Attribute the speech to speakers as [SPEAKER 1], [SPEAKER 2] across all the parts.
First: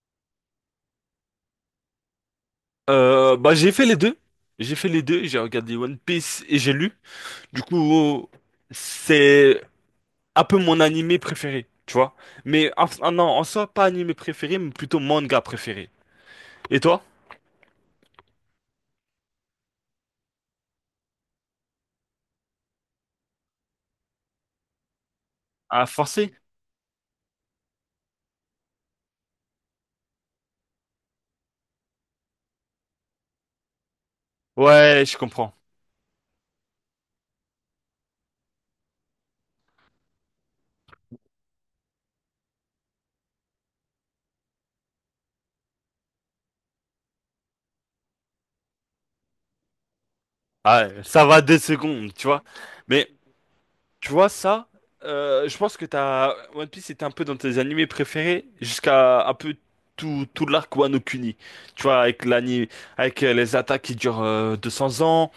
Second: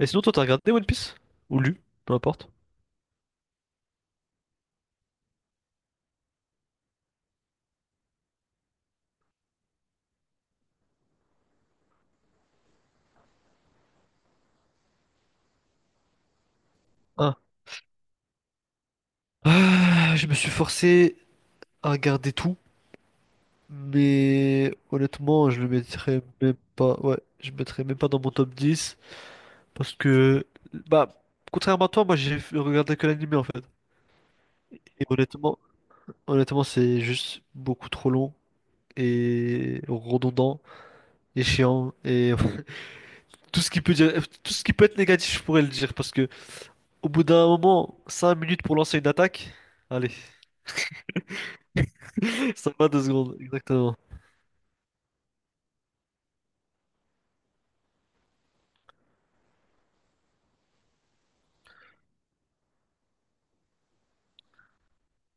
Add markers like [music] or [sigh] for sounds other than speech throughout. [SPEAKER 1] Et sinon, toi, t'as regardé One Piece? Ou lu? Peu importe.
[SPEAKER 2] Bah j'ai fait les deux. J'ai fait les deux, j'ai regardé One Piece et j'ai lu. Du coup, c'est un peu mon animé préféré, tu vois. Ah non, en soi, pas animé préféré, mais plutôt manga préféré. Et toi?
[SPEAKER 1] Ah. Ah, je me suis forcé à regarder tout, mais honnêtement, je le
[SPEAKER 2] Ah,
[SPEAKER 1] mettrais
[SPEAKER 2] forcé?
[SPEAKER 1] même pas. Ouais, je le mettrais même pas dans mon top 10 parce que, bah, contrairement à toi, moi j'ai regardé que l'anime en fait.
[SPEAKER 2] Ouais,
[SPEAKER 1] Et
[SPEAKER 2] je comprends.
[SPEAKER 1] honnêtement, c'est juste beaucoup trop long et redondant et chiant et [laughs] tout ce qui peut dire, tout ce qui peut être négatif, je pourrais le dire parce que au bout d'un moment, 5 minutes pour lancer une attaque, allez.
[SPEAKER 2] Ah, ça va 2 secondes, tu vois.
[SPEAKER 1] Ça va deux
[SPEAKER 2] Mais
[SPEAKER 1] secondes, exactement.
[SPEAKER 2] tu vois ça, je pense que t'as One Piece était un peu dans tes animés préférés jusqu'à un peu tout l'arc Wano Kuni. Tu vois, avec l'anime, avec les attaques qui durent 200 ans.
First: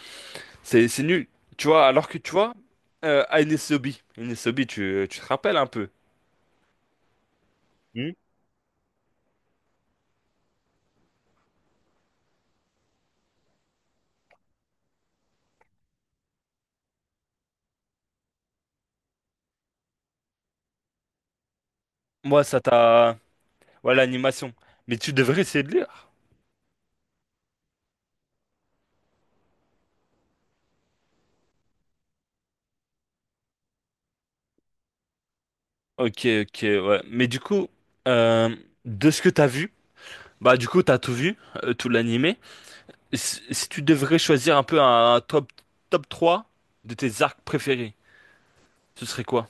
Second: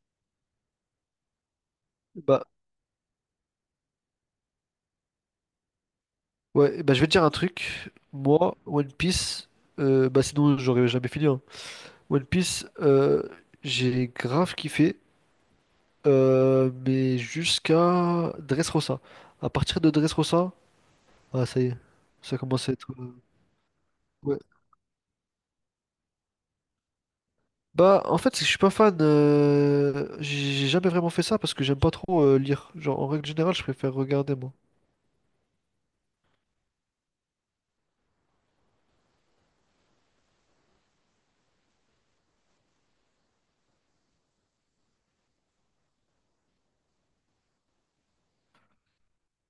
[SPEAKER 2] C'est nul. Tu vois, alors que tu
[SPEAKER 1] Bah,
[SPEAKER 2] vois, Aines Obi, tu te rappelles un peu.
[SPEAKER 1] ouais, bah, je vais te dire un truc.
[SPEAKER 2] Hmm.
[SPEAKER 1] Moi, One Piece, bah, sinon, j'aurais jamais fini, hein. One Piece, j'ai grave kiffé, mais jusqu'à Dressrosa. À partir de Dressrosa, ah, ça y est, ça
[SPEAKER 2] Moi, ça
[SPEAKER 1] commence à être.
[SPEAKER 2] t'a. Ouais,
[SPEAKER 1] Ouais.
[SPEAKER 2] l'animation. Mais tu devrais essayer de lire.
[SPEAKER 1] Bah, en fait, c'est que je suis pas fan. J'ai jamais vraiment fait ça parce que j'aime pas trop lire. Genre, en règle générale, je préfère regarder, moi.
[SPEAKER 2] Ok, ok, ouais. Mais du coup, euh, de ce que t'as vu, bah du coup, t'as tout vu, tout l'animé. Si tu devrais choisir un peu un top 3 de tes arcs préférés, ce serait quoi?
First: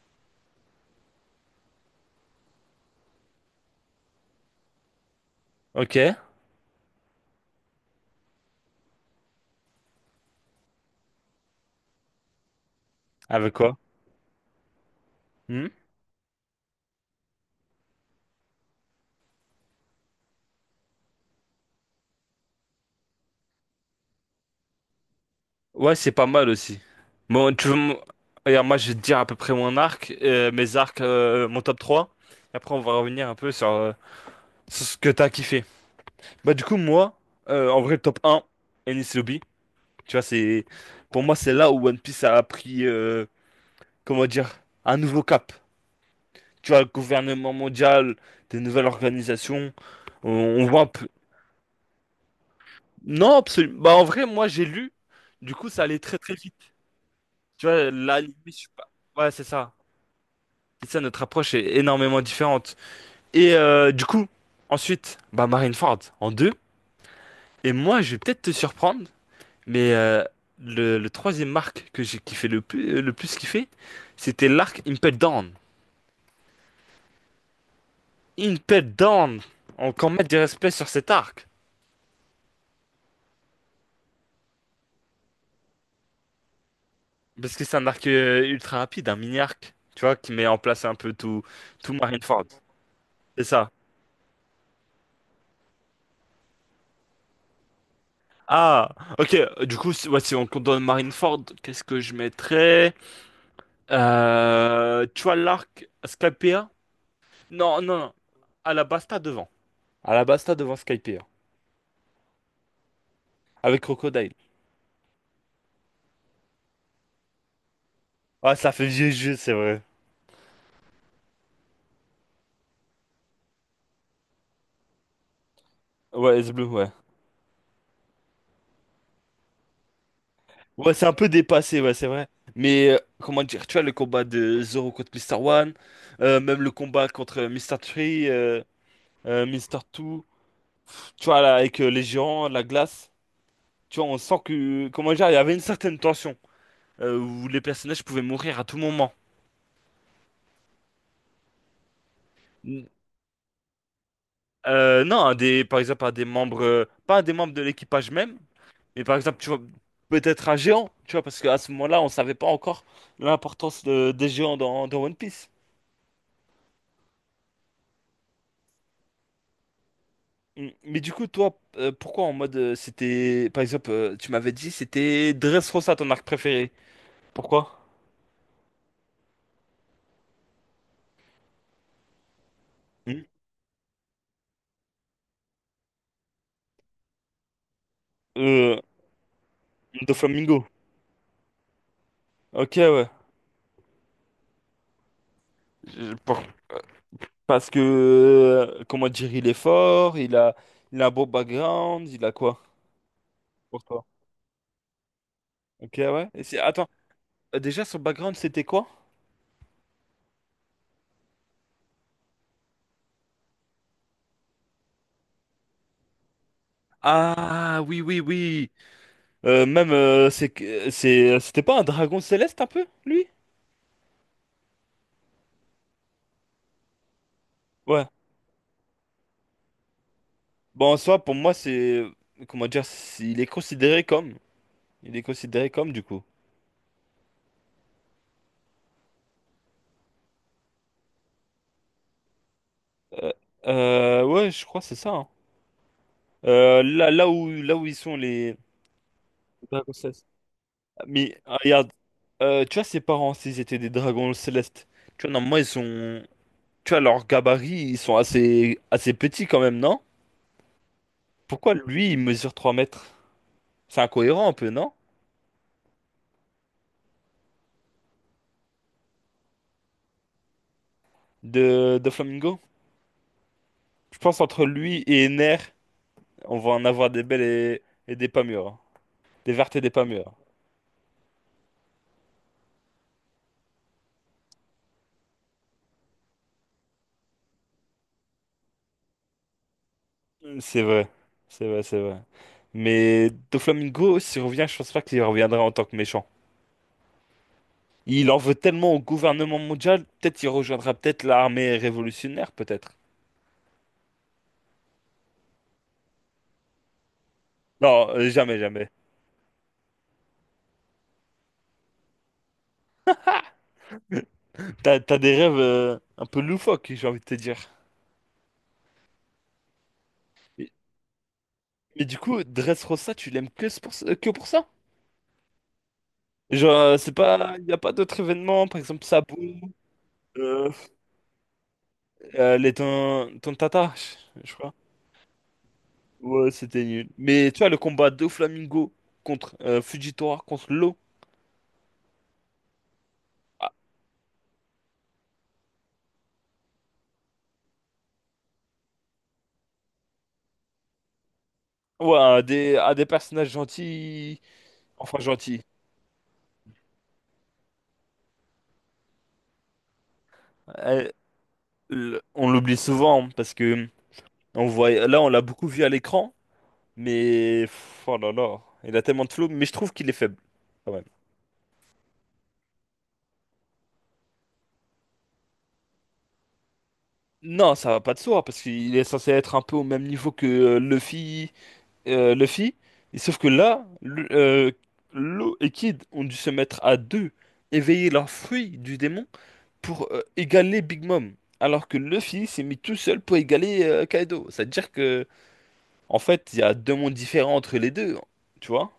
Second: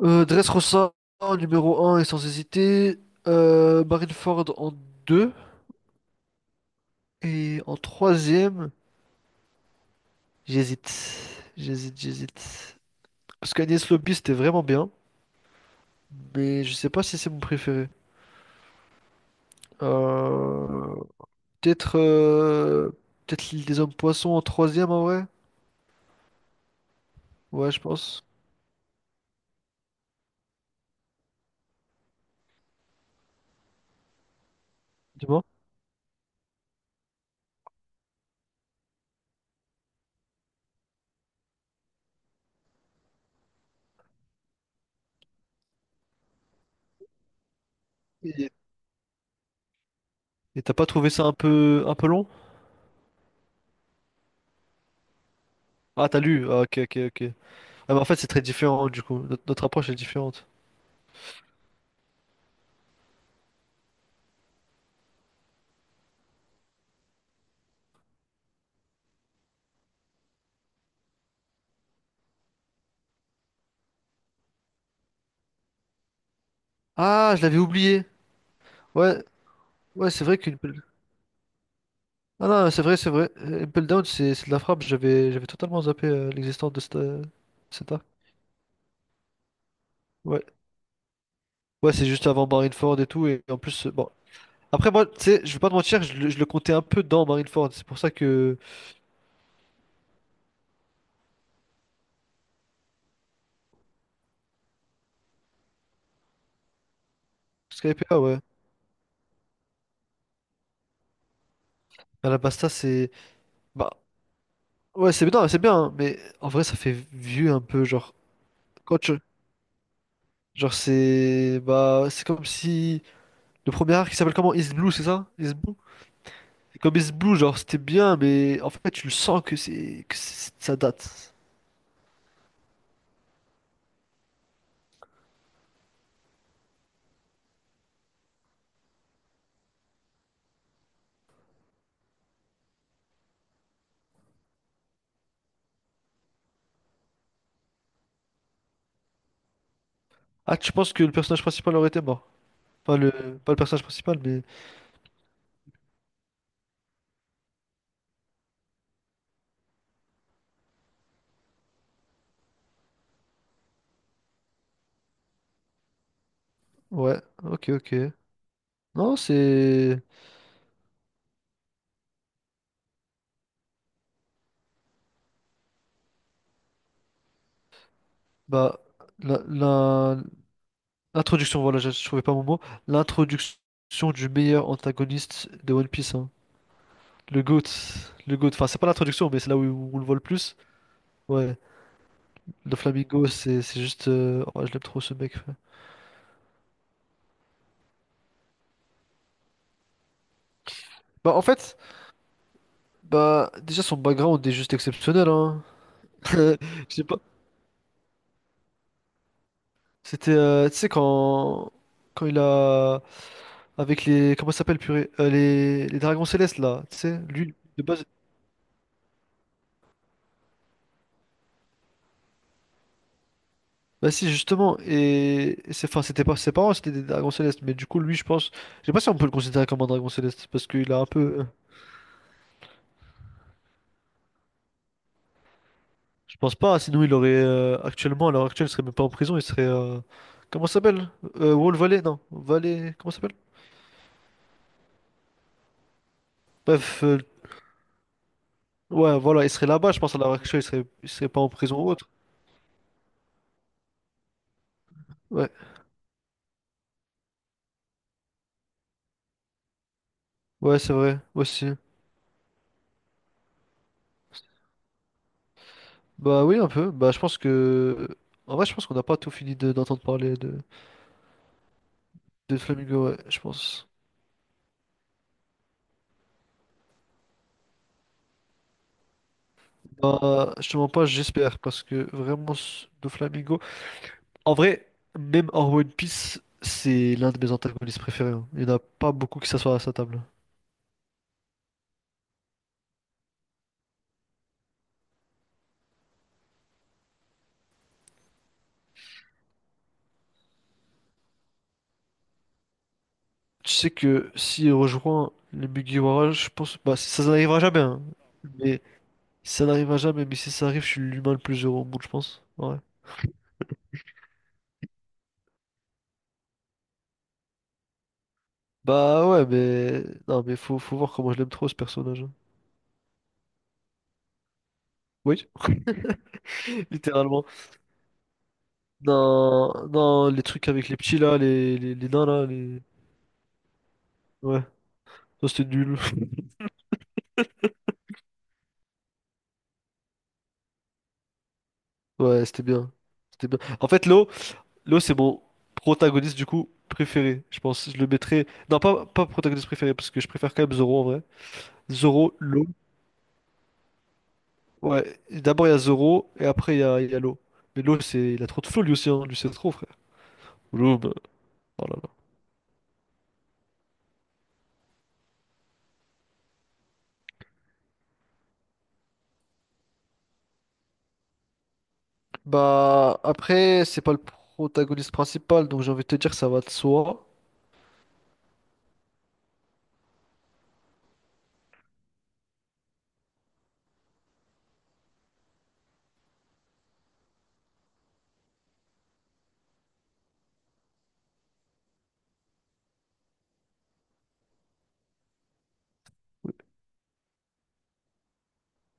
[SPEAKER 1] Dressrosa en numéro un et sans hésiter. Marineford en deux.
[SPEAKER 2] Ok.
[SPEAKER 1] Et en troisième, j'hésite. J'hésite.
[SPEAKER 2] Avec
[SPEAKER 1] Parce
[SPEAKER 2] quoi?
[SPEAKER 1] qu'Agnès Lobby, c'était vraiment bien. Mais je sais pas si c'est mon préféré. Euh, peut-être peut-être l'île des hommes poissons en troisième en vrai.
[SPEAKER 2] Ouais, c'est pas mal aussi. Bon, tu
[SPEAKER 1] Ouais,
[SPEAKER 2] veux...
[SPEAKER 1] je
[SPEAKER 2] mon-
[SPEAKER 1] pense.
[SPEAKER 2] Regarde, moi, je vais te dire à peu près mon arc, mes arcs, mon top trois. Et après, on va revenir un peu sur, sur ce que t'as
[SPEAKER 1] Dis-moi.
[SPEAKER 2] kiffé. Bah, du coup, moi, en vrai, le top un, Enies Lobby. Tu vois, c'est... Pour moi, c'est là où One Piece a pris, comment dire, un nouveau cap. Tu vois, le gouvernement mondial,
[SPEAKER 1] Et
[SPEAKER 2] des nouvelles organisations. On,
[SPEAKER 1] et
[SPEAKER 2] on
[SPEAKER 1] t'as
[SPEAKER 2] voit un
[SPEAKER 1] pas
[SPEAKER 2] peu...
[SPEAKER 1] trouvé ça un peu long?
[SPEAKER 2] Non, absolument. Bah, en vrai, moi, j'ai lu. Du coup, ça allait
[SPEAKER 1] Ah,
[SPEAKER 2] très,
[SPEAKER 1] t'as
[SPEAKER 2] très
[SPEAKER 1] lu.
[SPEAKER 2] vite.
[SPEAKER 1] Ah, ok, ok.
[SPEAKER 2] Tu vois,
[SPEAKER 1] Ah, mais en fait, c'est
[SPEAKER 2] l'anime,
[SPEAKER 1] très
[SPEAKER 2] je sais pas...
[SPEAKER 1] différent du coup.
[SPEAKER 2] Ouais, c'est
[SPEAKER 1] Notre
[SPEAKER 2] ça.
[SPEAKER 1] approche est différente.
[SPEAKER 2] C'est ça, notre approche est énormément différente. Et du coup, ensuite, bah Marineford en deux. Et moi, je vais peut-être te surprendre, mais le troisième arc que j'ai kiffé le plus kiffé, c'était l'arc Impel Down.
[SPEAKER 1] Ah, je l'avais oublié.
[SPEAKER 2] Impel
[SPEAKER 1] Ouais.
[SPEAKER 2] Down!
[SPEAKER 1] Ouais,
[SPEAKER 2] Encore
[SPEAKER 1] c'est
[SPEAKER 2] mettre
[SPEAKER 1] vrai
[SPEAKER 2] du
[SPEAKER 1] qu'une...
[SPEAKER 2] respect
[SPEAKER 1] pelle-
[SPEAKER 2] sur cet arc.
[SPEAKER 1] Ah non, c'est vrai, c'est vrai. Impel Down, c'est de la frappe. J'avais totalement zappé l'existence de cette,
[SPEAKER 2] Parce que c'est un
[SPEAKER 1] cette arme.
[SPEAKER 2] arc ultra rapide, un mini arc, tu vois, qui
[SPEAKER 1] Ouais.
[SPEAKER 2] met en place un peu tout
[SPEAKER 1] Ouais, c'est juste
[SPEAKER 2] Marineford.
[SPEAKER 1] avant Marineford et tout. Et
[SPEAKER 2] C'est
[SPEAKER 1] en
[SPEAKER 2] ça.
[SPEAKER 1] plus, bon. Après, moi, tu sais, je vais pas te mentir, je le comptais un peu dans Marineford. C'est pour ça que.
[SPEAKER 2] Ah, ok, du coup, si, ouais, si on compte dans Marineford, qu'est-ce que je mettrais? Tu vois l'arc Skypea? Non, non,
[SPEAKER 1] Skype,
[SPEAKER 2] non.
[SPEAKER 1] ouais.
[SPEAKER 2] Alabasta devant. Alabasta devant Skypea.
[SPEAKER 1] À la Basta, c'est.
[SPEAKER 2] Avec
[SPEAKER 1] Bah,
[SPEAKER 2] Crocodile.
[SPEAKER 1] ouais, c'est bien, hein, mais en vrai, ça fait vieux un peu. Genre,
[SPEAKER 2] Ah, ça fait
[SPEAKER 1] quand
[SPEAKER 2] vieux
[SPEAKER 1] tu.
[SPEAKER 2] jeu, c'est vrai.
[SPEAKER 1] Genre, c'est. Bah, c'est comme si. Le premier arc qui s'appelle comment? Is Blue, c'est ça? Is Blue?
[SPEAKER 2] Ouais, S bleu, ouais.
[SPEAKER 1] Comme Is Blue, genre, c'était bien, mais en fait, tu le sens que c'est- ça
[SPEAKER 2] Ouais, c'est un peu
[SPEAKER 1] date.
[SPEAKER 2] dépassé, ouais, c'est vrai. Mais comment dire, tu vois le combat de Zoro contre Mister One, même le combat contre Mister Three, Mr. Two, tu vois, là, avec les géants, la glace, tu vois, on sent que, comment dire, il y avait une certaine tension où les personnages pouvaient mourir à tout moment.
[SPEAKER 1] Ah, tu penses que le personnage principal aurait été mort? Pas le, pas le personnage principal, mais...
[SPEAKER 2] Non, un des, par exemple, un des membres, pas un des membres de l'équipage même, mais par exemple, tu vois, peut-être un géant, tu vois, parce qu'à ce moment-là, on savait pas encore l'importance des géants dans, One Piece.
[SPEAKER 1] Ouais, ok, ok. Non, c'est...
[SPEAKER 2] Mm. Mais du coup, toi, pourquoi en mode, c'était, par exemple, tu m'avais dit, c'était Dressrosa, ton arc préféré. Pourquoi?
[SPEAKER 1] Bah, la- l'introduction, voilà, je trouvais pas mon mot.
[SPEAKER 2] Mm.
[SPEAKER 1] L'introduction du meilleur antagoniste de One Piece, hein. Le GOAT. Le GOAT. Enfin, c'est
[SPEAKER 2] Euh,
[SPEAKER 1] pas l'introduction, mais c'est là où on le voit le plus.
[SPEAKER 2] Doflamingo.
[SPEAKER 1] Ouais.
[SPEAKER 2] Ok,
[SPEAKER 1] Le
[SPEAKER 2] ouais.
[SPEAKER 1] Flamingo, c'est juste... oh, je l'aime trop, ce mec, ouais.
[SPEAKER 2] Je- pour- Parce que, comment dire, il est fort, il a un beau
[SPEAKER 1] Bah, en fait...
[SPEAKER 2] background, il a quoi?
[SPEAKER 1] Bah, déjà,
[SPEAKER 2] Pour
[SPEAKER 1] son
[SPEAKER 2] toi.
[SPEAKER 1] background est juste exceptionnel, hein.
[SPEAKER 2] Ok, ouais.
[SPEAKER 1] [laughs]
[SPEAKER 2] Et
[SPEAKER 1] Euh,
[SPEAKER 2] attends.
[SPEAKER 1] je sais pas.
[SPEAKER 2] Déjà, son background, c'était quoi?
[SPEAKER 1] C'était, tu sais, quand... quand il a. Avec les. Comment ça s'appelle, purée? Les dragons célestes, là. Tu sais, lui,
[SPEAKER 2] Ah,
[SPEAKER 1] de
[SPEAKER 2] oui,
[SPEAKER 1] base.
[SPEAKER 2] oui, oui. Même, c'est, c'est, c'était pas un dragon céleste un peu, lui?
[SPEAKER 1] Bah si, justement. Et c'est... Enfin, c'était pas ses parents, c'était des dragons célestes. Mais du coup,
[SPEAKER 2] Ouais.
[SPEAKER 1] lui, je pense. Je sais pas si on peut le considérer comme un dragon céleste. Parce
[SPEAKER 2] Bon,
[SPEAKER 1] qu'il
[SPEAKER 2] en
[SPEAKER 1] a un
[SPEAKER 2] soi, pour
[SPEAKER 1] peu.
[SPEAKER 2] moi, c'est, comment dire, il est considéré comme, du coup.
[SPEAKER 1] Je pense pas. Sinon, il aurait. Actuellement, à l'heure actuelle, il serait même pas en prison. Il serait. Comment ça s'appelle? Wall Valley? Non. Valley. Comment ça
[SPEAKER 2] Euh,
[SPEAKER 1] s'appelle?
[SPEAKER 2] ouais, je crois que c'est ça, hein.
[SPEAKER 1] Bref.
[SPEAKER 2] Là, là où ils sont les
[SPEAKER 1] Ouais, voilà. Il serait
[SPEAKER 2] dragons
[SPEAKER 1] là-bas, je pense, à
[SPEAKER 2] célestes.
[SPEAKER 1] l'heure actuelle. Il serait
[SPEAKER 2] Mais
[SPEAKER 1] pas en
[SPEAKER 2] ah,
[SPEAKER 1] prison
[SPEAKER 2] regarde,
[SPEAKER 1] ou autre.
[SPEAKER 2] tu vois, ses parents, s'ils étaient des dragons célestes, tu vois,
[SPEAKER 1] Ouais.
[SPEAKER 2] normalement, ils sont, tu vois, leur gabarit, ils sont assez, assez petits quand même, non?
[SPEAKER 1] Ouais, c'est vrai, aussi.
[SPEAKER 2] Pourquoi lui, il mesure 3 mètres? C'est incohérent un peu, non?
[SPEAKER 1] Bah oui, un peu. Bah je pense que... En vrai, je pense qu'on n'a pas tout fini de- d'entendre parler
[SPEAKER 2] De Flamingo?
[SPEAKER 1] de Flamingo, ouais, je pense.
[SPEAKER 2] Je pense entre lui et Ener, on va en avoir des belles et des pas mûres, hein. Des vertes et des pas mûres.
[SPEAKER 1] Bah, je te mens pas, j'espère, parce que vraiment, ce- de Flamingo... En vrai, même en One Piece, c'est l'un de mes antagonistes préférés, hein. Il n'y en a pas beaucoup qui s'assoient à sa table.
[SPEAKER 2] C'est vrai. C'est vrai, c'est vrai. Mais de Flamingo, s'il revient, je pense pas qu'il reviendra en tant que méchant. Il en veut tellement au gouvernement mondial, peut-être qu'il rejoindra peut-être l'armée révolutionnaire, peut-être.
[SPEAKER 1] Tu sais que s'il rejoint les Mugiwara, je pense... Bah, ça n'arrivera jamais, hein.
[SPEAKER 2] Non, jamais,
[SPEAKER 1] Mais
[SPEAKER 2] jamais.
[SPEAKER 1] ça n'arrivera jamais, mais si ça arrive, je suis l'humain le plus heureux au monde, je pense. Ouais.
[SPEAKER 2] T'as des rêves un peu loufoques, j'ai envie de te dire.
[SPEAKER 1] Bah ouais, mais non, mais
[SPEAKER 2] Mais,
[SPEAKER 1] faut voir comment je l'aime trop ce
[SPEAKER 2] mais du
[SPEAKER 1] personnage, hein.
[SPEAKER 2] coup, Dressrosa, tu l'aimes que, que pour ça?
[SPEAKER 1] Oui,
[SPEAKER 2] Genre,
[SPEAKER 1] [laughs]
[SPEAKER 2] c'est
[SPEAKER 1] littéralement.
[SPEAKER 2] pas, il n'y a pas d'autres événements, par exemple Sabou,
[SPEAKER 1] Non, non, les trucs
[SPEAKER 2] euh,
[SPEAKER 1] avec les petits là, les nains là, les...
[SPEAKER 2] Tontata, je
[SPEAKER 1] Ouais,
[SPEAKER 2] crois.
[SPEAKER 1] ça c'était nul. [laughs]
[SPEAKER 2] Ouais, c'était nul. Mais tu vois, le combat de Flamingo contre Fujitora, contre Law,
[SPEAKER 1] Ouais, c'était bien. C'était bien.
[SPEAKER 2] ah,
[SPEAKER 1] En fait, l'eau c'est mon protagoniste du coup préféré. Je pense, je le mettrais... Non, pas protagoniste préféré, parce que je préfère quand même Zoro en vrai.
[SPEAKER 2] ouais,
[SPEAKER 1] Zoro,
[SPEAKER 2] à
[SPEAKER 1] l'eau.
[SPEAKER 2] des, à des personnages gentils, enfin
[SPEAKER 1] Ouais,
[SPEAKER 2] gentils.
[SPEAKER 1] d'abord il y a Zoro, et après il y a l'eau. Mais l'eau, c'est... il a trop de flow lui aussi, hein. Lui c'est trop, frère. L'eau,
[SPEAKER 2] Euh,
[SPEAKER 1] bah, voilà.
[SPEAKER 2] on l'oublie souvent, hein, parce que on voit, là, on l'a beaucoup vu à l'écran, mais oh là là, il a tellement de flow, mais je trouve qu'il est faible quand même.
[SPEAKER 1] Bah, après, c'est pas le protagoniste principal, donc j'ai envie de te dire ça va de soi.
[SPEAKER 2] Non, ça va pas de soi parce qu'il est censé être un peu au même niveau que Luffy. Luffy. Et sauf que là, Law et Kid ont dû se mettre à deux, éveiller leurs fruits du démon pour égaler Big Mom. Alors que Luffy s'est mis tout seul pour égaler Kaido. C'est-à-dire que, en fait, il y a deux mondes différents entre les deux. Tu vois?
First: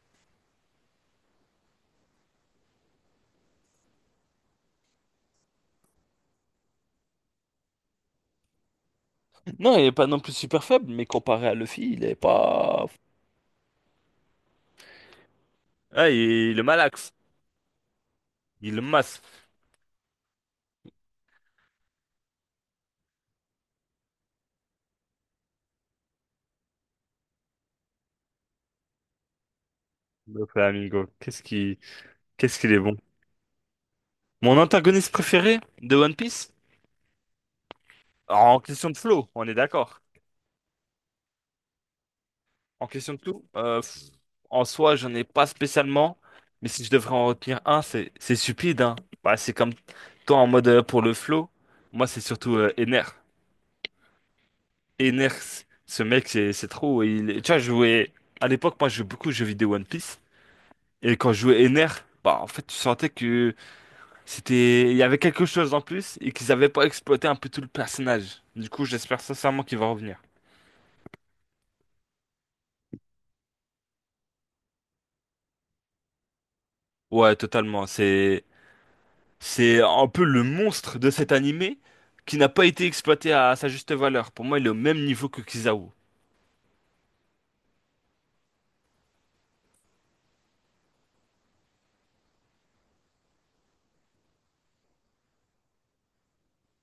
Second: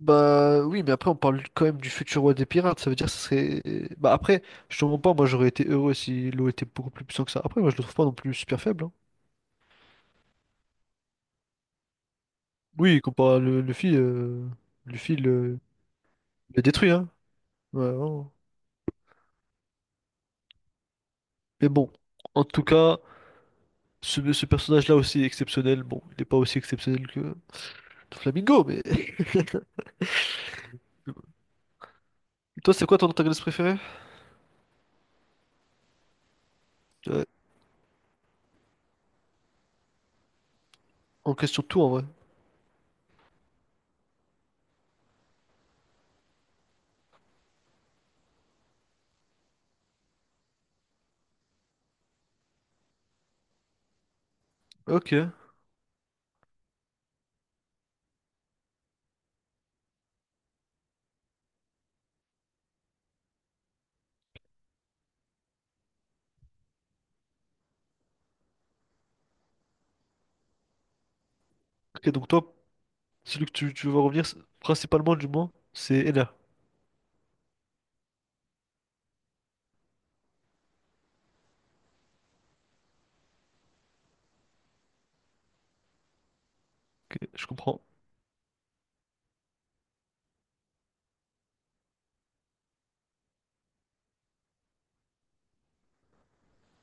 [SPEAKER 1] Bah, oui, mais après, on parle quand même du futur roi des pirates, ça veut dire que ça serait. Bah, après, je te mens pas, moi j'aurais été heureux si l'eau était beaucoup plus puissant que ça. Après, moi je le trouve pas non plus super faible, hein.
[SPEAKER 2] Non, il est pas non plus super faible, mais comparé à Luffy, il est pas.
[SPEAKER 1] Oui, comparé à Luffy, Luffy le,
[SPEAKER 2] Ah, il
[SPEAKER 1] le
[SPEAKER 2] le
[SPEAKER 1] détruit, hein.
[SPEAKER 2] malaxe.
[SPEAKER 1] Ouais, vraiment.
[SPEAKER 2] Il le masse.
[SPEAKER 1] Mais bon, en tout cas, ce personnage-là aussi est exceptionnel. Bon, il est pas aussi exceptionnel que Flamingo, mais. [laughs]
[SPEAKER 2] Le Flamingo. Qu'est-ce
[SPEAKER 1] Et
[SPEAKER 2] qu'il
[SPEAKER 1] toi,
[SPEAKER 2] est
[SPEAKER 1] c'est
[SPEAKER 2] bon.
[SPEAKER 1] quoi ton antagoniste préféré?
[SPEAKER 2] Mon antagoniste préféré de One Piece?
[SPEAKER 1] Ouais,
[SPEAKER 2] En question de flow, on est d'accord.
[SPEAKER 1] on question tout en vrai.
[SPEAKER 2] En question de tout, en soi, j'en ai pas spécialement, mais si je devrais en retenir un, c'est stupide, hein. Bah, c'est comme toi en mode pour le flow, moi c'est surtout Ener.
[SPEAKER 1] Ok.
[SPEAKER 2] Ener, ce mec, c'est trop. Tu vois, je jouais à l'époque, moi je jouais beaucoup aux jeux vidéo One Piece, et quand je jouais Ener, bah en fait, tu sentais que c'était, il y avait quelque chose en plus et qu'ils avaient pas exploité un peu tout le personnage. Du coup, j'espère sincèrement qu'il va revenir.
[SPEAKER 1] Ok, donc toi. Celui que tu veux revenir, c'est- principalement du moins, c'est Ena.
[SPEAKER 2] Ouais, totalement. C'est un peu le monstre de cet animé qui n'a pas été exploité à sa juste valeur. Pour moi, il est au même niveau que Kizaru.
[SPEAKER 1] Ok, je comprends.